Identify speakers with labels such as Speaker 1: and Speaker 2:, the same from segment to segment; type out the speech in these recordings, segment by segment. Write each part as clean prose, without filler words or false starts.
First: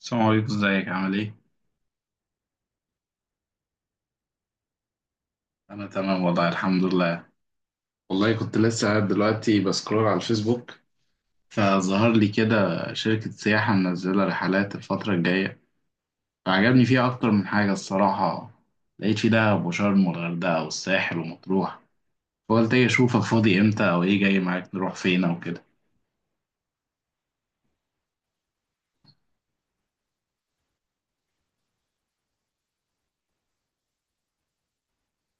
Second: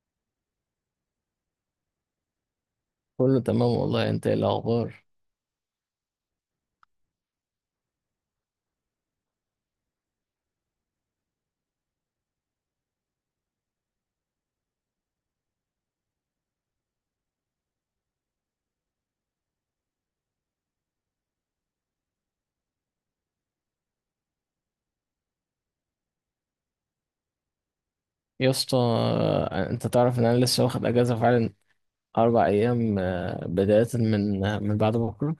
Speaker 1: السلام عليكم، ازيك؟ عامل ايه؟
Speaker 2: كله تمام والله، انت ايه الاخبار؟
Speaker 1: انا تمام والله، الحمد لله. والله كنت لسه قاعد دلوقتي بسكرول على الفيسبوك، فظهر لي كده شركة سياحة منزلة رحلات الفترة الجاية. فعجبني فيها أكتر من حاجة الصراحة. لقيت في دهب وشرم والغردقة والساحل ومطروح. فقلت ايه، أشوفك فاضي امتى أو ايه جاي معاك نروح فين أو كده.
Speaker 2: يا اسطى، انت تعرف ان انا لسه واخد اجازه فعلا. 4 ايام، بدايه من من بعد بكره.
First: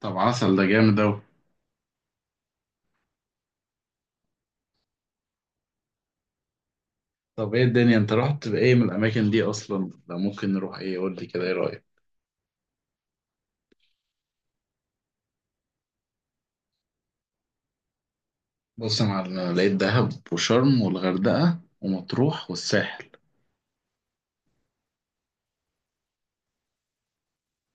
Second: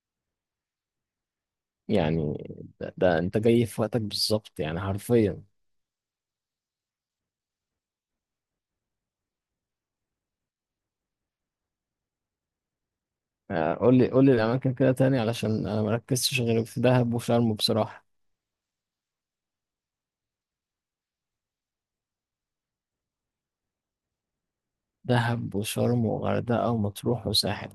Speaker 1: طب عسل، ده جامد أوي.
Speaker 2: يعني ده انت جاي في وقتك بالظبط، يعني حرفيا.
Speaker 1: طب ايه الدنيا، انت رحت بإيه من الأماكن دي أصلا؟ ده ممكن نروح ايه؟ قول لي كده، ايه رأيك؟
Speaker 2: قول لي قول لي الاماكن كده تاني، علشان انا مركزتش غير في دهب وشرم بصراحه.
Speaker 1: بص يا معلم، انا لقيت دهب وشرم والغردقه ومطروح والساحل.
Speaker 2: دهب وشرم وغردقه ومطروح وساحل.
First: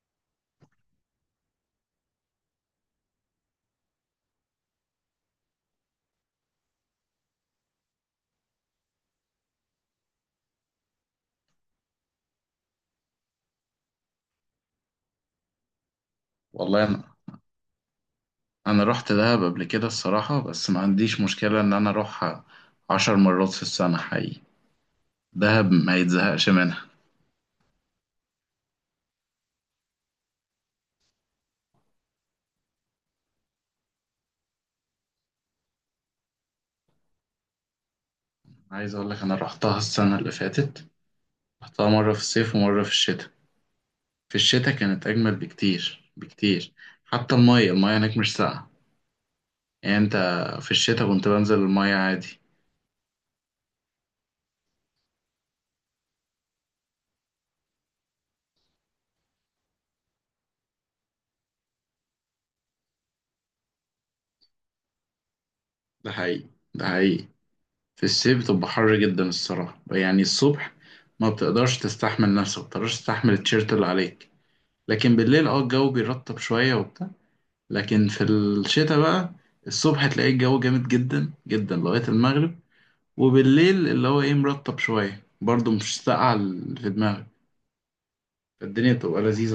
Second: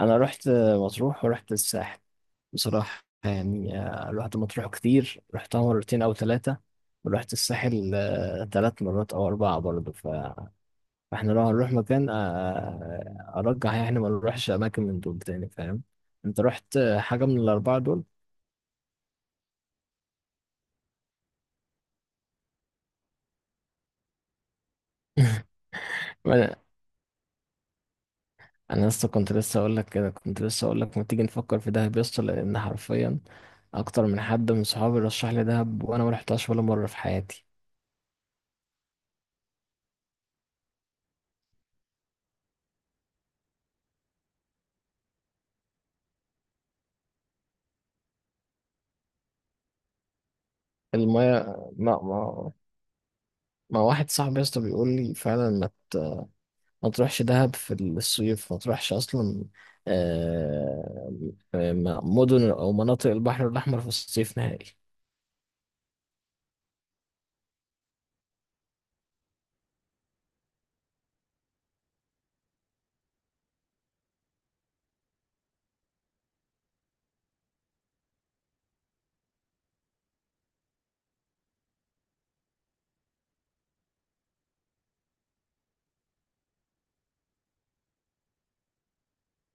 Speaker 2: انا رحت مطروح ورحت الساحل. بصراحة يعني الواحد مطروح كتير، رحتها مرتين أو ثلاثة. ورحت الساحل ثلاث مرات أو أربعة برضه فإحنا لو هنروح مكان، أرجح يعني ما نروحش أماكن من دول تاني، فاهم؟ أنت رحت
Speaker 1: والله انا
Speaker 2: حاجة من الأربعة دول؟
Speaker 1: انا رحت دهب قبل كده الصراحه. بس ما عنديش مشكله ان انا اروحها 10 مرات في السنه حقيقي. دهب ما يتزهقش
Speaker 2: وأنا
Speaker 1: منها.
Speaker 2: أنا لسه كنت لسه أقول لك كده، كنت لسه أقول لك ما تيجي نفكر في دهب يسطا، لأن حرفيا أكتر من حد من صحابي رشح لي دهب، وأنا ما رحتهاش ولا مرة في حياتي.
Speaker 1: عايز اقول لك انا رحتها السنه اللي فاتت. رحتها مره في الصيف ومره في الشتاء. في الشتاء كانت اجمل بكتير بكتير. حتى الميه هناك مش ساقعه. يعني انت، في الشتاء كنت بنزل
Speaker 2: المية
Speaker 1: الميه عادي.
Speaker 2: ما واحد صاحبي يسطا بيقول لي فعلا ما تروحش دهب في الصيف، ما تروحش اصلا. آه، مدن او مناطق البحر الاحمر في الصيف نهائي.
Speaker 1: ده حقيقي، ده حقيقي. في الصيف بتبقى حر جدا الصراحة، يعني الصبح ما بتقدرش تستحمل نفسك، ما بتقدرش تستحمل التيشيرت اللي عليك. لكن بالليل الجو بيرطب شوية وبتاع. لكن في الشتاء بقى، الصبح تلاقي الجو جامد جدا جدا لغاية المغرب. وبالليل اللي هو ايه مرطب شوية برضه، مش ساقعة في دماغك. الدنيا بتبقى لذيذة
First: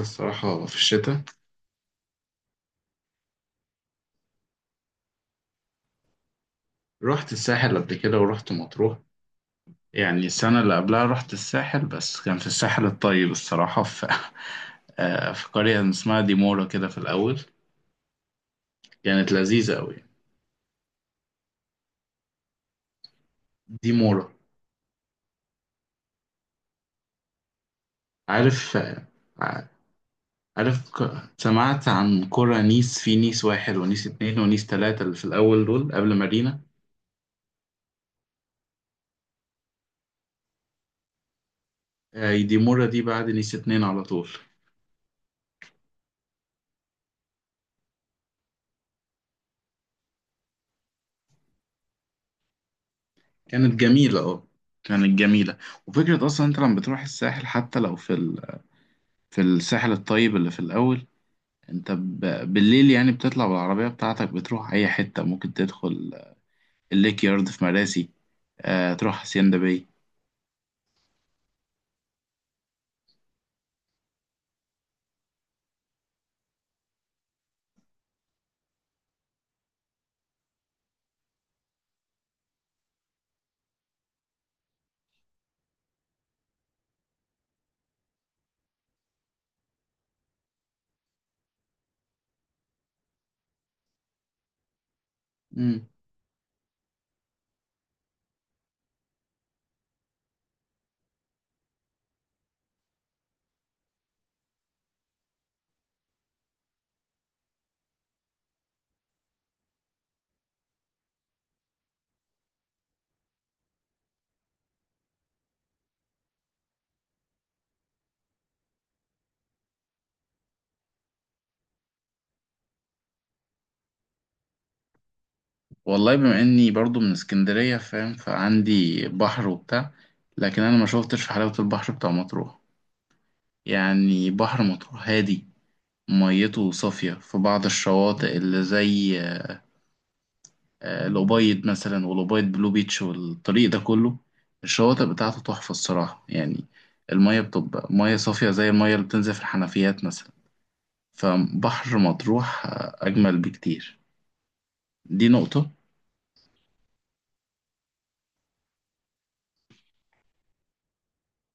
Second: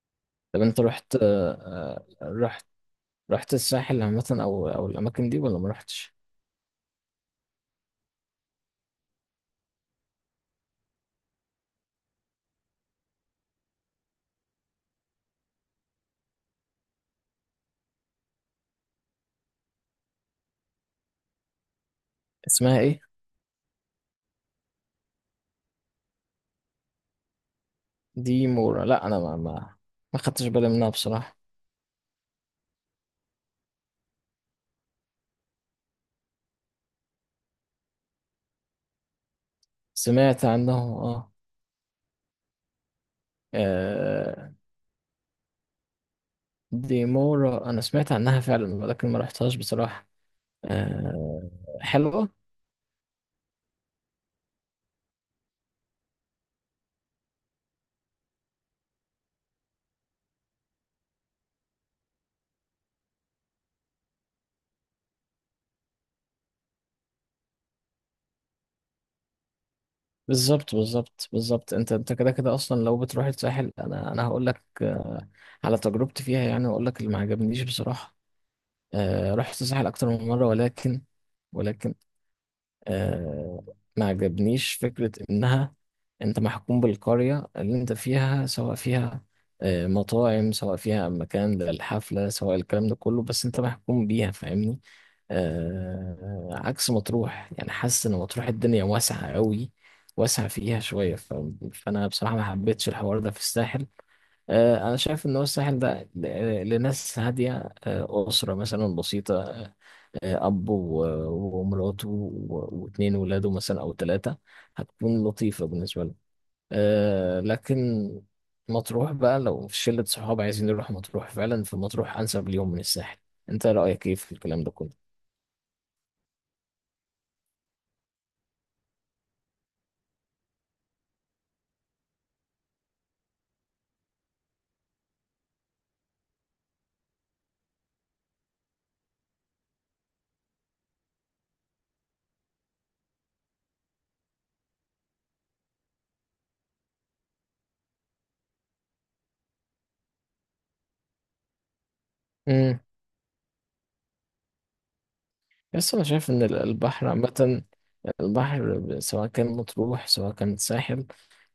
Speaker 2: طب
Speaker 1: الصراحة في
Speaker 2: انت رحت
Speaker 1: الشتاء.
Speaker 2: آه، رحت رحت الساحل عامه، او الاماكن دي ولا ما رحتش؟
Speaker 1: رحت الساحل قبل كده ورحت مطروح. يعني السنة اللي قبلها رحت الساحل، بس كان في الساحل الطيب الصراحة، في قرية اسمها ديمورا كده في الأول. كانت لذيذة أوي.
Speaker 2: اسمها ايه؟
Speaker 1: ديمورا.
Speaker 2: دي
Speaker 1: عارف
Speaker 2: مورا،
Speaker 1: آه،
Speaker 2: لا انا ما خدتش بالي منها
Speaker 1: عارف
Speaker 2: بصراحه.
Speaker 1: سمعت عن قرى نيس، في نيس واحد ونيس اتنين ونيس تلاتة اللي في الأول دول قبل مارينا.
Speaker 2: سمعت عنه، اه.
Speaker 1: ديمورا دي بعد نيس اتنين على طول.
Speaker 2: آه، دي مورا انا سمعت عنها فعلا، ولكن ما رحتهاش بصراحه. آه، حلوه.
Speaker 1: كانت جميلة، كانت جميلة. وفكرة أصلا أنت لما بتروح الساحل حتى لو في الساحل الطيب اللي في الأول، انت بالليل يعني بتطلع بالعربية بتاعتك بتروح اي حتة ممكن تدخل الليك يارد في مراسي، آه تروح hacienda باي.
Speaker 2: بالظبط بالظبط بالظبط، انت كده كده اصلا لو بتروح الساحل، انا هقول لك على تجربتي فيها يعني، واقول لك اللي ما عجبنيش بصراحه. رحت الساحل اكتر من مره، ولكن آه، ما عجبنيش فكرة إنها أنت محكوم بالقرية اللي أنت فيها، سواء فيها مطاعم، سواء فيها مكان للحفلة، سواء الكلام ده كله، بس أنت محكوم بيها، فاهمني؟
Speaker 1: امم
Speaker 2: عكس مطروح، يعني حاسس إن مطروح الدنيا واسعة قوي، واسعة فيها شوية فأنا بصراحة ما حبيتش الحوار ده في الساحل. أنا شايف إن هو الساحل ده لناس هادية، أسرة مثلا بسيطة، أب ومراته واتنين ولاده مثلا أو تلاتة، هتكون لطيفة بالنسبة لهم. لكن مطروح بقى، لو في شلة صحاب عايزين يروحوا مطروح فعلا، فمطروح أنسب ليهم من الساحل. أنت رأيك إيه في الكلام ده كله؟
Speaker 1: والله بما اني برضو من اسكندرية فاهم، فعندي بحر وبتاع. لكن انا ما شوفتش في حلاوة البحر بتاع مطروح. يعني بحر مطروح هادي، ميته صافية في بعض الشواطئ اللي زي الأبيض مثلا، والأبيض بلو بيتش والطريق ده كله، الشواطئ بتاعته تحفة الصراحة يعني. المية بتبقى مية صافية زي المية اللي بتنزل في الحنفيات مثلا. فبحر مطروح
Speaker 2: امم.
Speaker 1: أجمل بكتير. دي نقطة.
Speaker 2: بس أنا شايف إن البحر عامة، البحر سواء كان مطروح سواء كان ساحل،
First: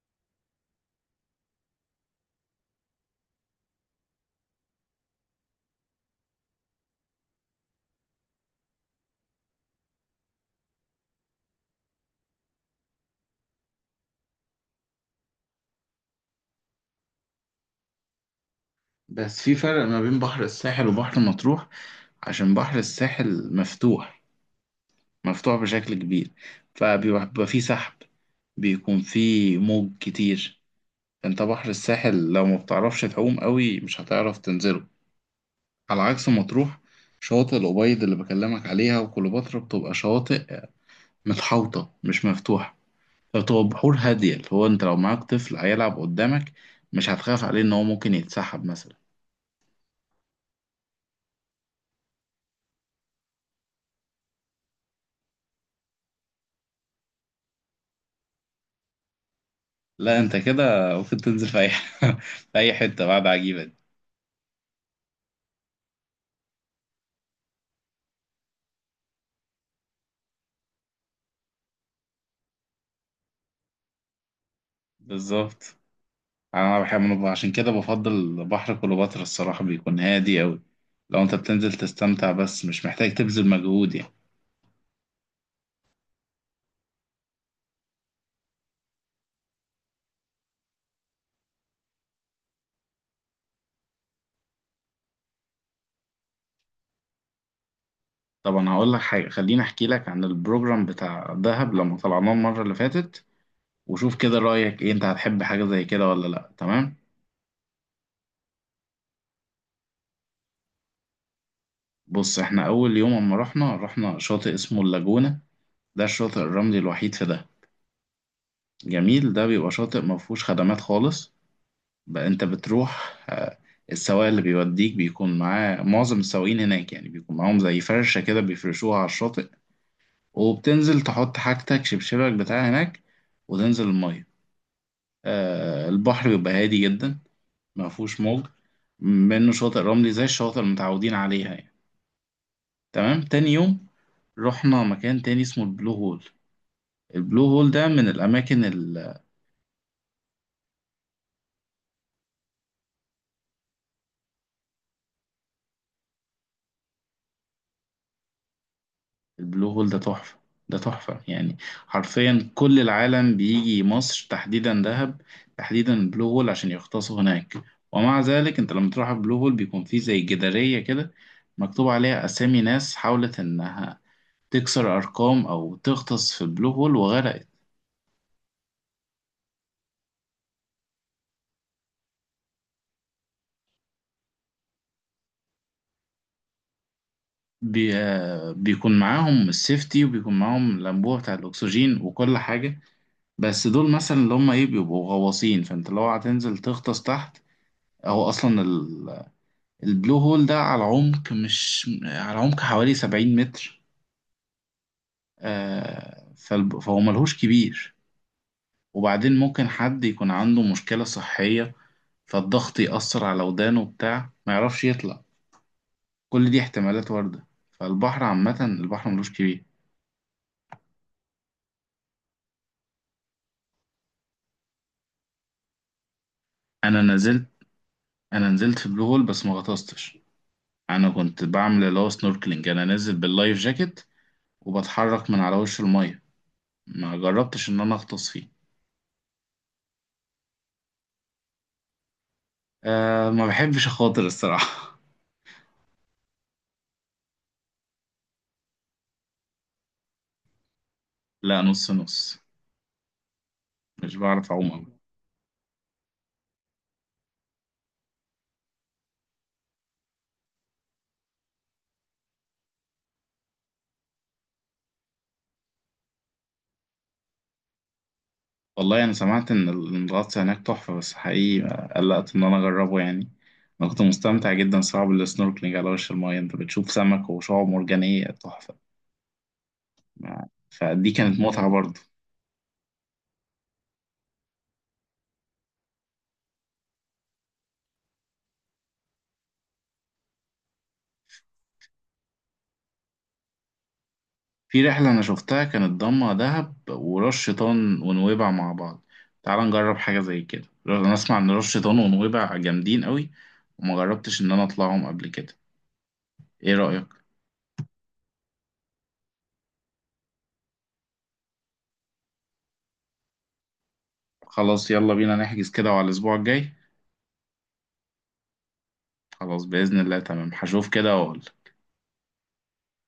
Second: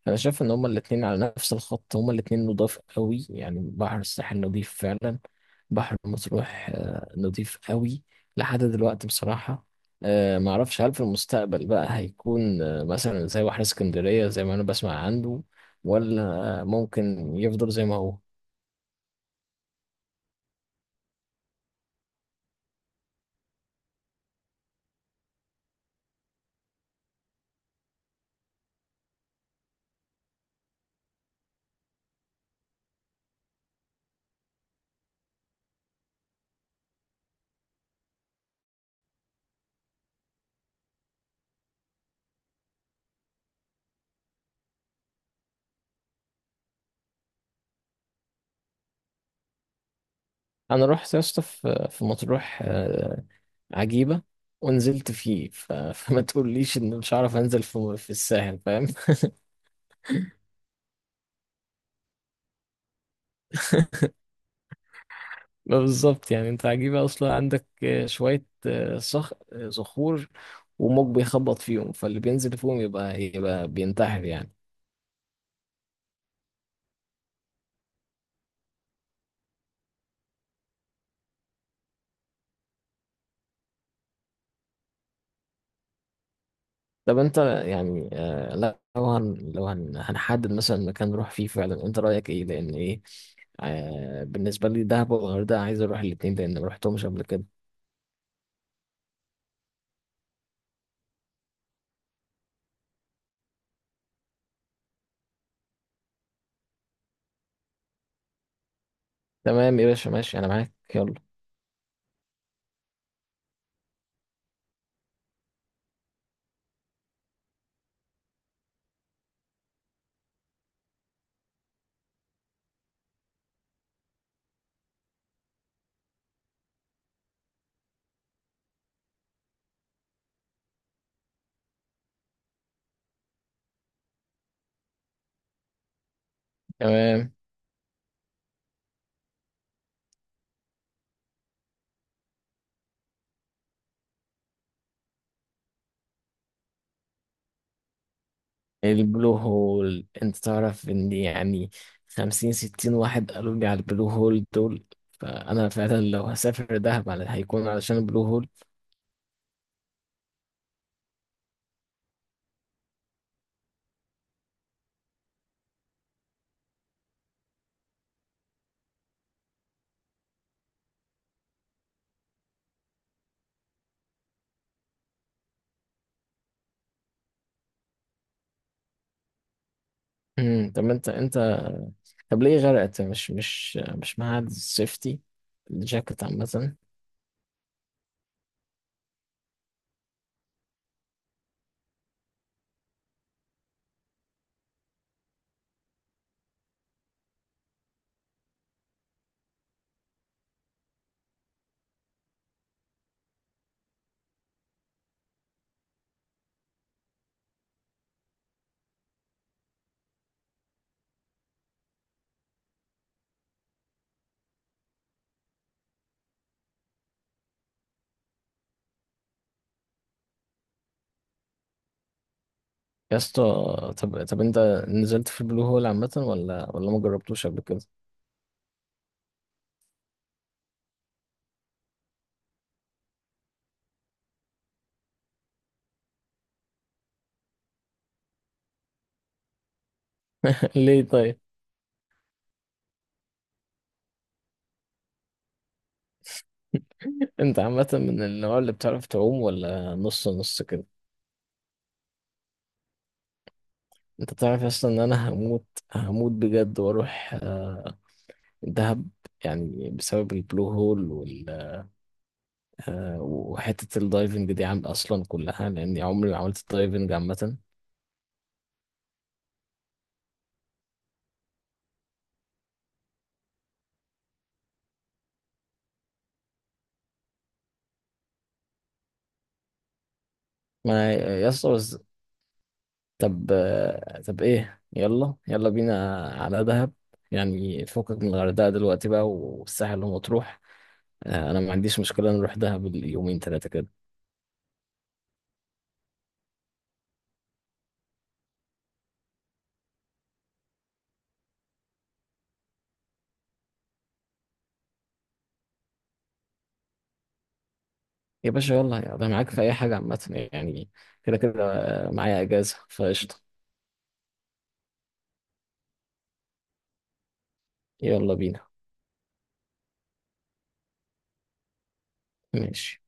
Speaker 2: انا شايف ان هما الاتنين على نفس الخط، هما الاتنين نضاف قوي، يعني بحر الساحل نضيف فعلا، بحر مطروح نضيف قوي. لحد دلوقتي بصراحة معرفش هل في المستقبل بقى هيكون مثلا زي بحر اسكندرية زي ما انا بسمع عنه، ولا ممكن يفضل زي ما هو.
Speaker 1: بس في فرق ما بين بحر الساحل وبحر مطروح. عشان بحر الساحل مفتوح، مفتوح بشكل كبير. فبيبقى فيه سحب، بيكون فيه موج كتير. انت بحر الساحل لو ما بتعرفش تعوم قوي مش هتعرف تنزله، على عكس مطروح. شواطئ الأبيض اللي بكلمك عليها وكليوباترا بتبقى شواطئ متحوطة، مش مفتوحة. فبتبقى بحور هادية، اللي هو أنت لو معاك طفل هيلعب قدامك مش هتخاف عليه إن هو ممكن يتسحب مثلا.
Speaker 2: انا رحت يا اسطى في مطروح عجيبة، ونزلت فيه فما تقوليش ان مش هعرف انزل في الساحل، فاهم؟
Speaker 1: لا أنت كده ممكن تنزل في أي في أي حتة بعد عجيبة دي.
Speaker 2: ما بالظبط يعني، انت عجيبة اصلا عندك شوية آه، صخ آه، صخور وموج بيخبط فيهم، فاللي بينزل فيهم يبقى بينتحر يعني.
Speaker 1: بالظبط. أنا بحب عشان كده بفضل بحر كليوباترا الصراحة، بيكون هادي أوي. لو أنت بتنزل تستمتع بس مش محتاج تبذل مجهود يعني.
Speaker 2: طب انت يعني لا، لو هنحدد مثلا مكان نروح فيه فعلا، انت رأيك ايه، لان ايه، بالنسبة لي دهب والغردقة عايز اروح الاتنين، لان ما رحتهمش قبل كده.
Speaker 1: طبعا هقول لك حاجة، خليني أحكي لك عن البروجرام بتاع دهب لما طلعناه المرة اللي فاتت، وشوف كده رأيك إيه، أنت هتحب حاجة زي كده ولا لأ، تمام؟
Speaker 2: تمام يا باشا، ماشي انا معاك، يلا.
Speaker 1: بص إحنا أول يوم أما رحنا شاطئ اسمه اللاجونة. ده الشاطئ الرملي الوحيد في دهب. جميل، ده بيبقى شاطئ مفهوش خدمات خالص. بقى أنت بتروح السواق اللي بيوديك بيكون معاه، معظم السواقين هناك يعني بيكون معاهم زي فرشة كده بيفرشوها على الشاطئ. وبتنزل تحط حاجتك شبشبك بتاع هناك وتنزل المية. البحر بيبقى هادي جدا.
Speaker 2: تمام.
Speaker 1: ما فيهوش موج. منه شاطئ رملي زي الشواطئ اللي متعودين عليها يعني. تمام. تاني يوم رحنا مكان تاني اسمه البلو هول. البلو هول ده من الأماكن.
Speaker 2: البلو هول، انت تعرف ان يعني 50-60 واحد قالوا لي على البلو هول دول، فانا فعلا لو هسافر دهب هيكون علشان البلو هول.
Speaker 1: البلو هول ده تحفة. ده تحفة يعني، حرفيا كل العالم بيجي مصر تحديدا دهب، تحديدا البلو هول عشان يغطسوا هناك. ومع ذلك انت لما تروح البلو هول بيكون فيه زي جدارية كده مكتوب عليها أسامي ناس حاولت إنها تكسر أرقام أو تغطس في البلو هول وغرقت.
Speaker 2: مم، طب انت انت طب ليه غرقت، مش معاك السيفتي الجاكيت عامة؟
Speaker 1: بي... بيكون معاهم السيفتي، وبيكون معاهم الأنبوبة بتاع الأكسجين وكل حاجة. بس دول مثلا اللي هم إيه بيبقوا غواصين، فأنت لو هتنزل تغطس تحت، أو أصلا البلو هول ده على عمق مش على عمق حوالي 70 متر. فهو ملهوش كبير. وبعدين ممكن حد يكون عنده مشكلة صحية، فالضغط يأثر على ودانه بتاع، ما يعرفش يطلع. كل دي احتمالات واردة. فالبحر عامة البحر ملوش كبير.
Speaker 2: يا اسطى، طب انت نزلت في البلو هول عامة، ولا ما
Speaker 1: أنا نزلت
Speaker 2: جربتوش قبل كده؟
Speaker 1: أنا نزلت في البلو هول بس ما غطستش. أنا كنت بعمل اللي هو سنوركلينج، أنا نازل باللايف جاكيت وبتحرك من على وش المية. ما جربتش إن أنا أغطس فيه.
Speaker 2: ليه طيب؟
Speaker 1: أه ما بحبش أخاطر الصراحة.
Speaker 2: انت عامة من النوع اللي بتعرف تعوم، ولا نص نص كده؟
Speaker 1: لا، نص نص. مش
Speaker 2: انت
Speaker 1: بعرف
Speaker 2: تعرف
Speaker 1: أعوم
Speaker 2: اصلا
Speaker 1: أوي.
Speaker 2: ان انا هموت، هموت بجد واروح دهب. يعني بسبب البلو هول وحتة الدايفنج دي عم أصلا كلها، لأني عمري ما عملت الدايفنج عامة.
Speaker 1: والله أنا سمعت إن إن الغطس هناك تحفة، بس حقيقي قلقت إن أنا أجربه يعني. أنا كنت مستمتع جدا صعب السنوركلينج على وش الماية، أنت بتشوف سمك وشعاب مرجانية تحفة. فدي
Speaker 2: ما
Speaker 1: كانت متعة
Speaker 2: يسطا بس،
Speaker 1: برضه.
Speaker 2: طب إيه، يلا يلا بينا على دهب. يعني فكك من الغردقة دلوقتي بقى والساحل ومطروح، أنا ما عنديش مشكلة نروح دهب اليومين تلاتة كده.
Speaker 1: في رحلة أنا شفتها كانت ضمة دهب وراس شيطان ونويبع مع بعض. تعال نجرب حاجة زي كده، أنا أسمع إن راس شيطان ونويبع جامدين قوي وما جربتش إن أنا أطلعهم قبل كده. إيه رأيك؟
Speaker 2: يا باشا يلا أنا معاك في أي حاجة عامة يعني، كده كده معايا إجازة فقشطة.
Speaker 1: خلاص يلا بينا نحجز كده على الأسبوع الجاي.
Speaker 2: يلا بينا.
Speaker 1: خلاص بإذن الله تمام، هشوف كده وأقول.
Speaker 2: ماشي.